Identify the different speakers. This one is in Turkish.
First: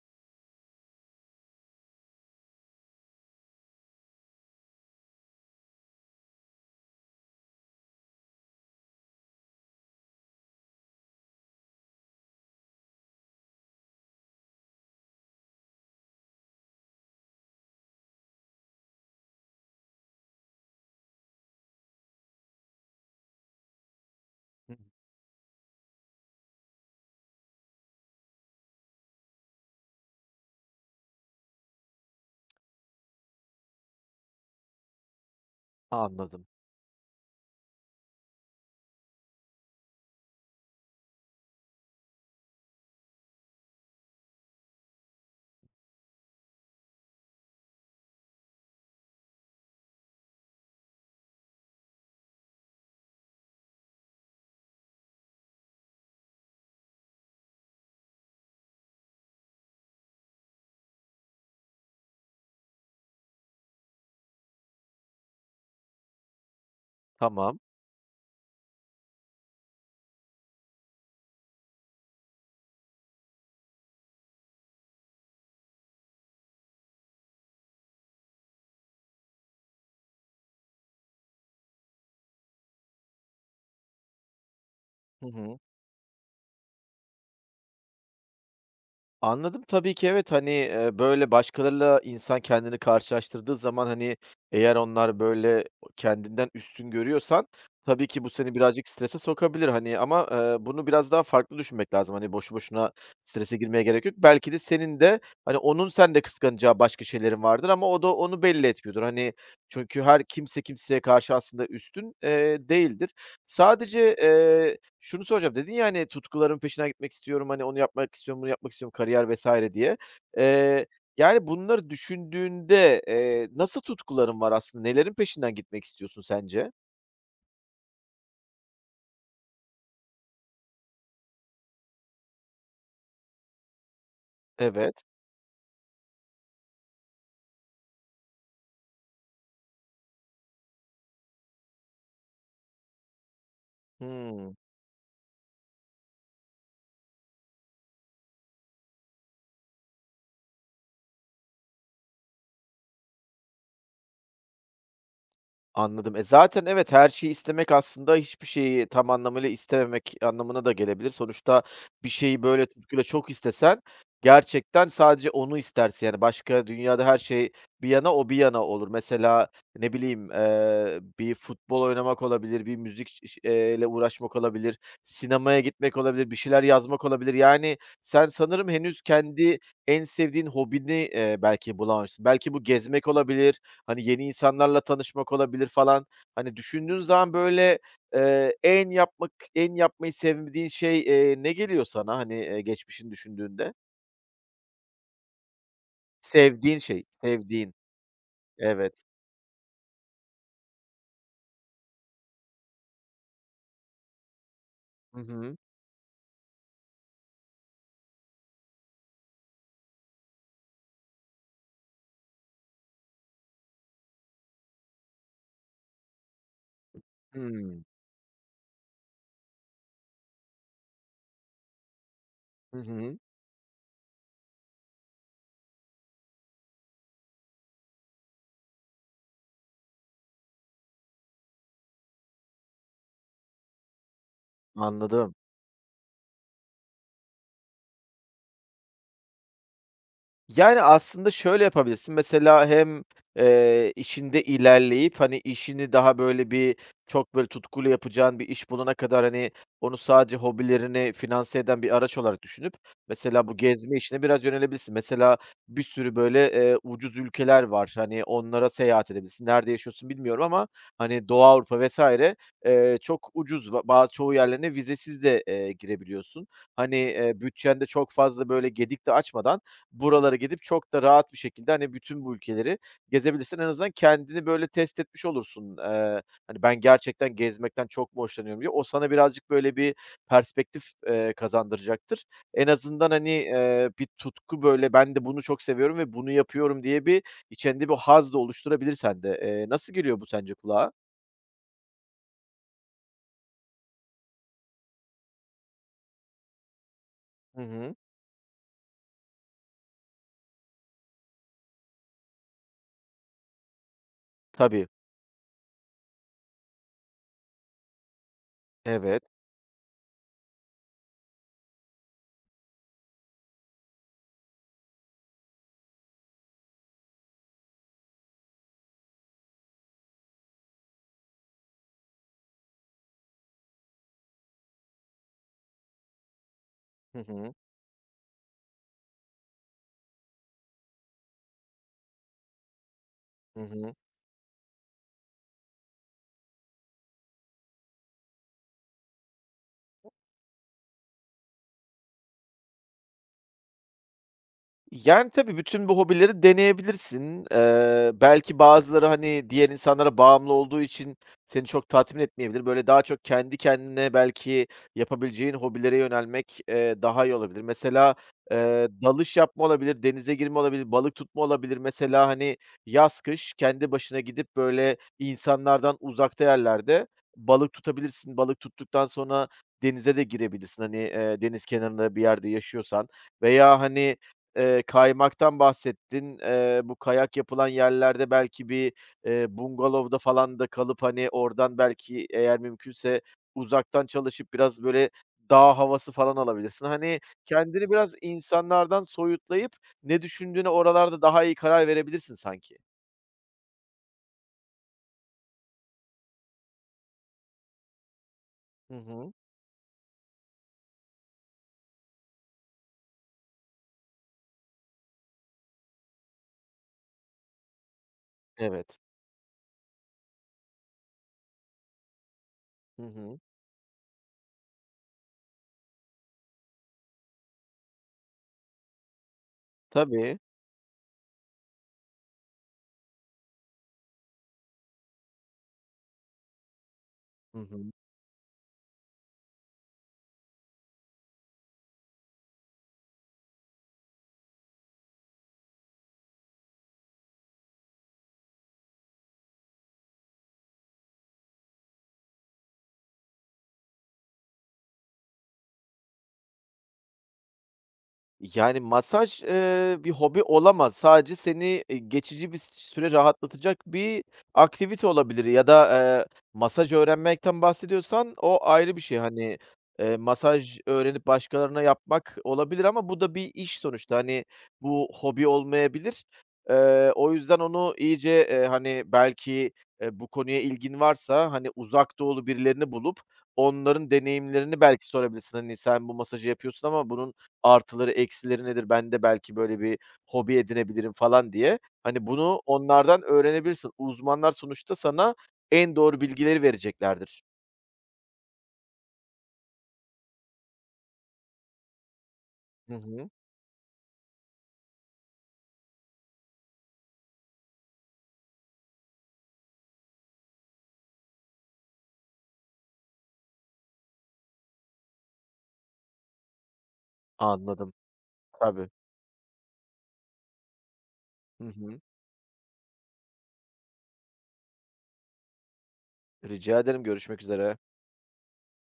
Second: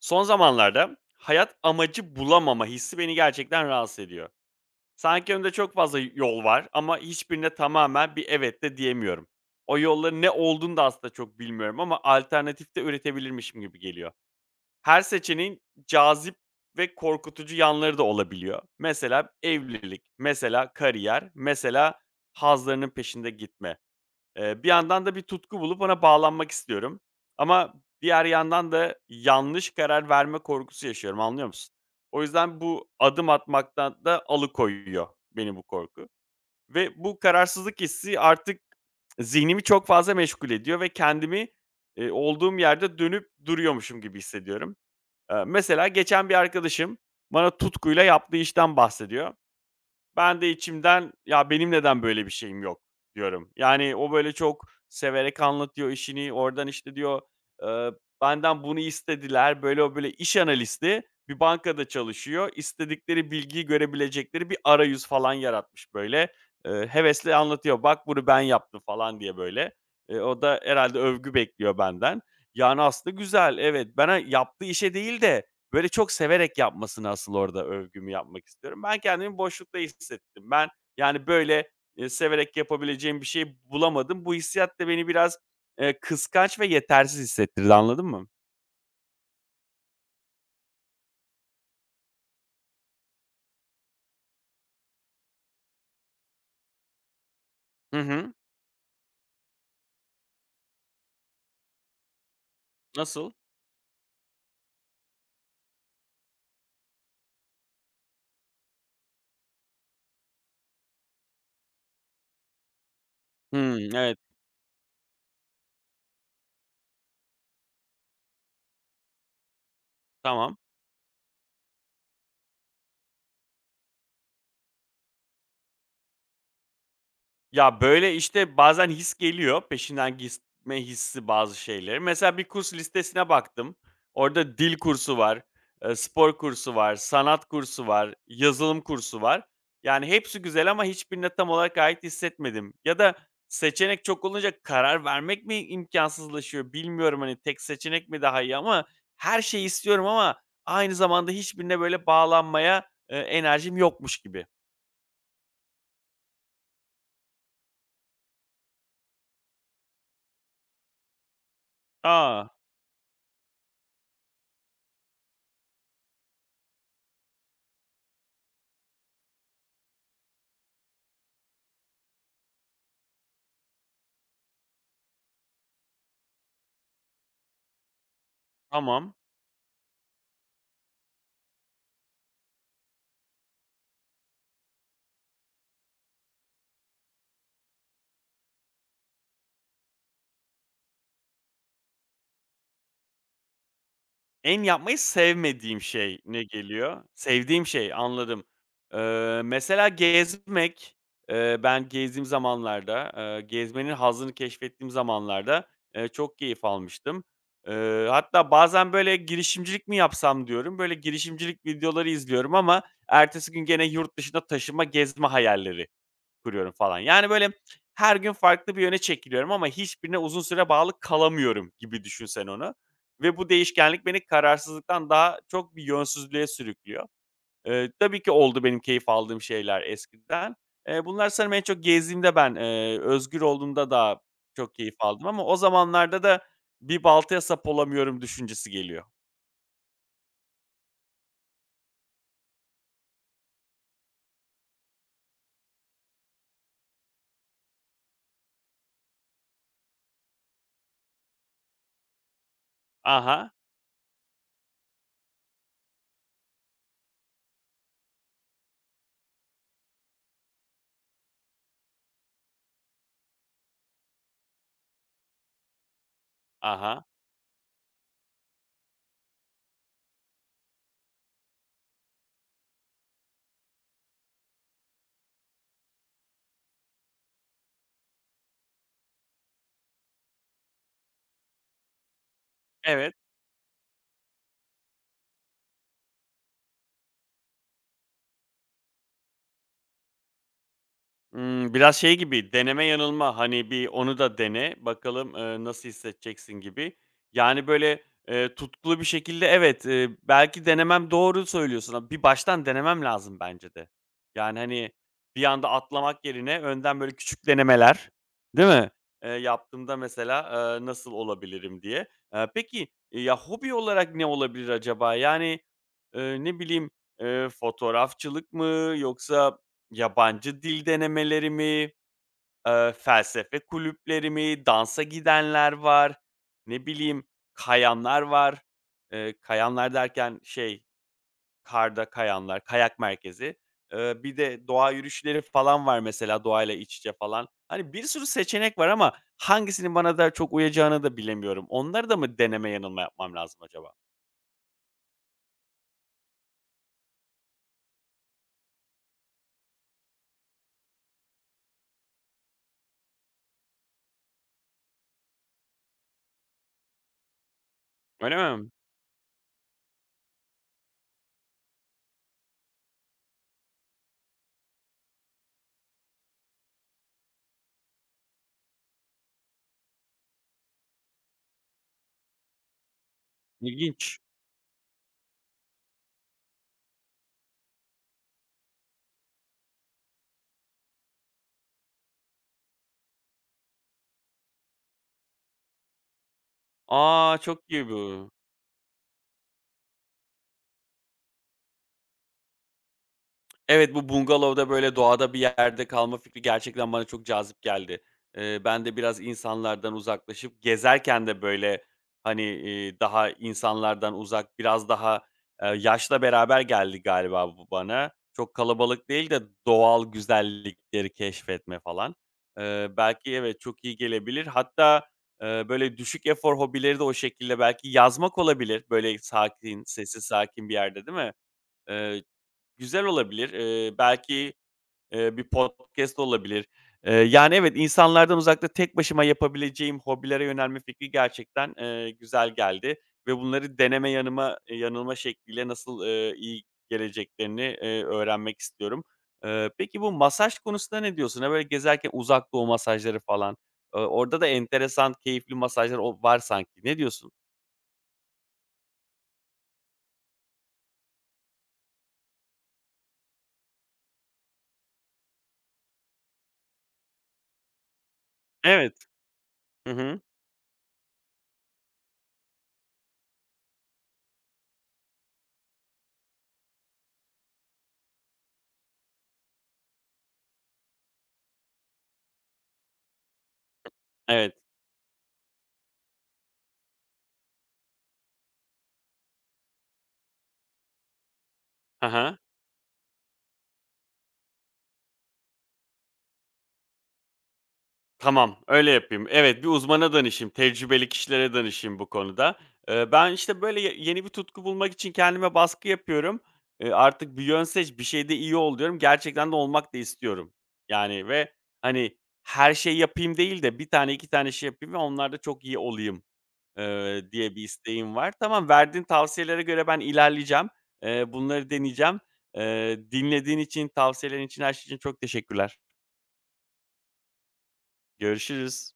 Speaker 1: Son zamanlarda hayat amacı bulamama hissi beni gerçekten rahatsız ediyor. Sanki önümde çok fazla yol var ama hiçbirine tamamen bir evet de diyemiyorum. O yolların ne olduğunu da aslında çok bilmiyorum ama alternatif de üretebilirmişim gibi geliyor. Her seçeneğin cazip ve korkutucu yanları da olabiliyor. Mesela evlilik, mesela kariyer, mesela hazlarının peşinde gitme. Bir
Speaker 2: Hı.
Speaker 1: yandan da bir tutku bulup ona bağlanmak istiyorum. Ama diğer yandan da yanlış karar verme korkusu yaşıyorum, anlıyor musun? O yüzden bu adım atmaktan da alıkoyuyor beni bu korku
Speaker 2: Anladım.
Speaker 1: ve bu kararsızlık hissi artık zihnimi çok fazla meşgul ediyor ve kendimi, olduğum yerde dönüp duruyormuşum gibi hissediyorum. Mesela geçen bir arkadaşım bana tutkuyla yaptığı işten bahsediyor. Ben de içimden, "Ya, benim neden böyle bir şeyim yok?" diyorum. Yani, o, böyle, çok severek anlatıyor işini. Oradan, işte, diyor, eee, "Benden bunu istediler." Böyle, o, böyle, iş analisti, bir bankada çalışıyor. İstedikleri bilgiyi görebilecekleri bir arayüz falan yaratmış, böyle. Hevesle
Speaker 2: Tamam.
Speaker 1: anlatıyor, "Bak, bunu ben yaptım." falan diye, böyle. O da herhâlde övgü bekliyor benden. Yani, aslında güzel, evet. Bana yaptığı işe değil de, böyle, çok severek yapmasını asıl orada övgümü yapmak istiyorum. Ben kendimi boşlukta hissettim. Ben, yani, böyle, severek yapabileceğim bir şey bulamadım. Bu hissiyat da beni
Speaker 2: Hı
Speaker 1: biraz,
Speaker 2: hı.
Speaker 1: kıskanç ve yetersiz hissettirdi, anladın mı?
Speaker 2: Anladım. Tabii ki evet, hani, böyle başkalarıyla insan kendini karşılaştırdığı zaman, hani, eğer onlar böyle kendinden üstün görüyorsan
Speaker 1: Hı
Speaker 2: tabii ki bu
Speaker 1: hı.
Speaker 2: seni birazcık strese sokabilir, hani, ama, bunu biraz daha farklı düşünmek lazım. Hani, boşu boşuna
Speaker 1: Nasıl?
Speaker 2: strese girmeye gerek yok. Belki de senin de, hani, onun sende kıskanacağı başka şeylerin vardır ama o da onu belli etmiyordur. Hani, çünkü her kimse kimseye karşı aslında üstün, değildir.
Speaker 1: Hı,
Speaker 2: Sadece,
Speaker 1: evet,
Speaker 2: şunu soracağım, dedin ya, hani, "Tutkularımın peşinden gitmek istiyorum, hani, onu yapmak istiyorum, bunu yapmak istiyorum, kariyer vesaire diye.
Speaker 1: tamam.
Speaker 2: Eee, yani, bunları düşündüğünde, nasıl tutkuların var aslında? Nelerin peşinden gitmek istiyorsun sence?
Speaker 1: Ya, böyle, işte, bazen his geliyor, peşinden gitme hissi bazı şeylerin. Mesela bir kurs listesine baktım. Orada dil
Speaker 2: Evet.
Speaker 1: kursu var, spor kursu var, sanat kursu var, yazılım kursu var. Yani hepsi güzel ama hiçbirine tam olarak ait hissetmedim. Ya da seçenek çok
Speaker 2: Hıı.
Speaker 1: olunca karar vermek mi imkansızlaşıyor, bilmiyorum, hani, tek seçenek mi daha iyi ama her şeyi istiyorum ama aynı zamanda hiçbirine, böyle, bağlanmaya, enerjim yokmuş gibi.
Speaker 2: Anladım. E, zaten evet, her şeyi istemek aslında hiçbir şeyi tam anlamıyla istememek anlamına da gelebilir. Sonuçta bir şeyi
Speaker 1: A!
Speaker 2: böyle tutkuyla çok istesen gerçekten sadece onu istersin. Yani başka dünyada her şey bir yana, o bir yana olur. Mesela ne bileyim, bir futbol oynamak olabilir, bir müzik ş ile uğraşmak olabilir, sinemaya gitmek olabilir, bir şeyler yazmak olabilir. Yani sen sanırım henüz
Speaker 1: Tamam.
Speaker 2: kendi en sevdiğin hobini, belki bulamamışsın. Belki bu gezmek olabilir, hani, yeni insanlarla tanışmak olabilir falan. Hani, düşündüğün zaman, böyle, en yapmayı sevdiğin şey, ne geliyor sana, hani, geçmişini düşündüğünde?
Speaker 1: En yapmayı sevmediğim şey ne
Speaker 2: Sevdiğin
Speaker 1: geliyor?
Speaker 2: şey,
Speaker 1: Sevdiğim
Speaker 2: sevdiğin.
Speaker 1: şey, anladım.
Speaker 2: Evet.
Speaker 1: Mesela gezmek, ben gezdiğim zamanlarda, gezmenin hazzını keşfettiğim
Speaker 2: Hı hı.
Speaker 1: zamanlarda, çok keyif almıştım. Hatta bazen böyle girişimcilik mi yapsam diyorum. Böyle girişimcilik videoları izliyorum ama ertesi gün gene yurt dışına taşıma gezme hayalleri kuruyorum falan. Yani, böyle,
Speaker 2: Hımm.
Speaker 1: her gün farklı bir yöne çekiliyorum ama hiçbirine uzun süre bağlı kalamıyorum gibi düşün sen onu
Speaker 2: Hı hı.
Speaker 1: ve bu değişkenlik beni kararsızlıktan daha çok bir yönsüzlüğe sürüklüyor. Tabii ki oldu benim keyif aldığım şeyler eskiden. Bunlar sanırım en çok gezdiğimde ben, özgür olduğumda daha çok keyif aldım
Speaker 2: Anladım.
Speaker 1: ama o zamanlarda da bir baltaya sap olamıyorum düşüncesi geliyor.
Speaker 2: Yani, aslında şöyle yapabilirsin. Mesela hem, işinde ilerleyip, hani, işini daha böyle bir çok böyle tutkuyla yapacağın bir iş bulana kadar, hani, onu sadece hobilerini finanse eden bir araç olarak düşünüp mesela
Speaker 1: Aha.
Speaker 2: bu gezme işine biraz yönelebilirsin. Mesela bir sürü böyle, ucuz ülkeler var. Hani, onlara seyahat edebilirsin. Nerede yaşıyorsun bilmiyorum ama, hani, Doğu Avrupa vesaire çok ucuz bazı çoğu yerlerine vizesiz de, girebiliyorsun. Hani,
Speaker 1: Aha.
Speaker 2: bütçen de çok fazla böyle gedik de açmadan buralara gidip çok da rahat bir şekilde, hani, bütün bu ülkeleri gezebilirsin. En azından kendini, böyle, test etmiş olursun. Hani, "Ben gerçekten gezmekten çok mu hoşlanıyorum?" diye. O sana birazcık, böyle, bir perspektif, kazandıracaktır. En azından,
Speaker 1: Evet.
Speaker 2: hani, bir tutku, böyle, "Ben de bunu çok seviyorum ve bunu yapıyorum." diye bir içinde bir haz da oluşturabilir sende. Nasıl geliyor bu sence kulağa?
Speaker 1: Biraz şey gibi, deneme yanılma, hani, bir onu da dene, bakalım, nasıl hissedeceksin gibi.
Speaker 2: Hı
Speaker 1: Yani,
Speaker 2: hı.
Speaker 1: böyle, tutkulu bir şekilde evet, belki denemem doğru söylüyorsun ama bir baştan denemem lazım bence de. Yani,
Speaker 2: Tabii.
Speaker 1: hani, bir anda atlamak yerine önden böyle küçük denemeler, değil mi?
Speaker 2: Evet.
Speaker 1: Yaptığımda mesela, nasıl olabilirim diye. Peki, ya, hobi olarak ne olabilir acaba? Yani, ne bileyim, fotoğrafçılık mı yoksa yabancı dil denemeleri mi, felsefe kulüpleri mi, dansa gidenler var, ne
Speaker 2: Hı
Speaker 1: bileyim,
Speaker 2: hı.
Speaker 1: kayanlar var. Kayanlar derken şey, karda kayanlar, kayak merkezi.
Speaker 2: Hı hı.
Speaker 1: Bir de doğa yürüyüşleri falan var mesela, doğayla iç içe falan. Hani, bir sürü seçenek var ama hangisinin bana daha çok uyacağını da bilemiyorum. Onları da mı deneme yanılma yapmam lazım acaba?
Speaker 2: Yani, tabii bütün bu hobileri deneyebilirsin. Belki bazıları, hani, diğer insanlara bağımlı olduğu için seni çok tatmin etmeyebilir. Böyle daha çok kendi kendine belki yapabileceğin hobilere yönelmek, daha iyi olabilir. Mesela,
Speaker 1: Öyle mi?
Speaker 2: dalış yapma olabilir, denize girme olabilir, balık tutma olabilir. Mesela, hani, yaz kış kendi başına gidip böyle insanlardan uzakta yerlerde balık tutabilirsin. Balık tuttuktan sonra denize de girebilirsin, hani, deniz kenarında bir yerde yaşıyorsan veya, hani,
Speaker 1: İlginç.
Speaker 2: Kaymaktan bahsettin. Bu kayak yapılan yerlerde belki bir, bungalovda falan da kalıp, hani, oradan belki eğer mümkünse uzaktan çalışıp biraz böyle dağ havası falan alabilirsin. Hani,
Speaker 1: Aa, çok iyi
Speaker 2: kendini biraz
Speaker 1: bu.
Speaker 2: insanlardan soyutlayıp ne düşündüğüne oralarda daha iyi karar verebilirsin sanki.
Speaker 1: Evet, bu bungalovda, böyle, doğada bir yerde kalma fikri gerçekten bana çok cazip geldi. Ben
Speaker 2: Hı
Speaker 1: de biraz
Speaker 2: hı.
Speaker 1: insanlardan uzaklaşıp gezerken de, böyle, hani, daha insanlardan uzak, biraz daha, yaşla beraber geldi galiba bu bana. Çok
Speaker 2: Evet.
Speaker 1: kalabalık değil de doğal güzellikleri keşfetme falan.
Speaker 2: Hı
Speaker 1: Belki
Speaker 2: hı.
Speaker 1: evet, çok iyi gelebilir. Hatta, böyle, düşük efor hobileri de o şekilde belki yazmak olabilir. Böyle, sakin, sessiz
Speaker 2: Tabii.
Speaker 1: sakin bir yerde, değil mi? Güzel olabilir. Belki bir podcast olabilir. Yani,
Speaker 2: Hı
Speaker 1: evet,
Speaker 2: hı.
Speaker 1: insanlardan uzakta tek başıma yapabileceğim hobilere yönelme fikri gerçekten, güzel geldi ve bunları deneme yanılma şekliyle nasıl, iyi geleceklerini, öğrenmek istiyorum. Peki bu masaj konusunda ne diyorsun? Ha, böyle gezerken Uzak Doğu masajları falan, orada da enteresan, keyifli masajlar o var sanki. Ne diyorsun?
Speaker 2: Yani, masaj, bir hobi olamaz. Sadece seni, geçici bir süre rahatlatacak bir aktivite olabilir ya da, masaj öğrenmekten bahsediyorsan o
Speaker 1: Evet.
Speaker 2: ayrı bir şey. Hani,
Speaker 1: Hı hı.
Speaker 2: masaj öğrenip başkalarına yapmak olabilir ama bu da bir iş sonuçta. Hani, bu hobi olmayabilir. O yüzden onu iyice, hani, belki, bu konuya ilgin varsa, hani, uzak doğulu birilerini bulup onların
Speaker 1: Evet.
Speaker 2: deneyimlerini belki sorabilirsin. Hani, sen bu masajı yapıyorsun ama bunun artıları, eksileri nedir? Ben de belki böyle bir hobi edinebilirim falan diye. Hani,
Speaker 1: Hı.
Speaker 2: bunu onlardan öğrenebilirsin. Uzmanlar sonuçta sana en doğru bilgileri vereceklerdir.
Speaker 1: Tamam, öyle yapayım. Evet, bir uzmana danışayım, tecrübeli kişilere danışayım bu konuda.
Speaker 2: Hı hı.
Speaker 1: Ben, işte, böyle, yeni bir tutku bulmak için kendime baskı yapıyorum. Artık bir yön seç, bir şeyde iyi ol diyorum. Gerçekten de olmak da istiyorum. Yani ve, hani, her şey yapayım değil de bir tane 2 tane şey yapayım ve onlarda çok iyi olayım, diye bir
Speaker 2: Anladım.
Speaker 1: isteğim var. Tamam,
Speaker 2: Tabii.
Speaker 1: verdiğin tavsiyelere göre ben ilerleyeceğim.
Speaker 2: Hı
Speaker 1: Bunları
Speaker 2: hı.
Speaker 1: deneyeceğim. Dinlediğin için, tavsiyelerin için, her şey için çok teşekkürler.
Speaker 2: Rica ederim. Görüşmek üzere.
Speaker 1: Görüşürüz.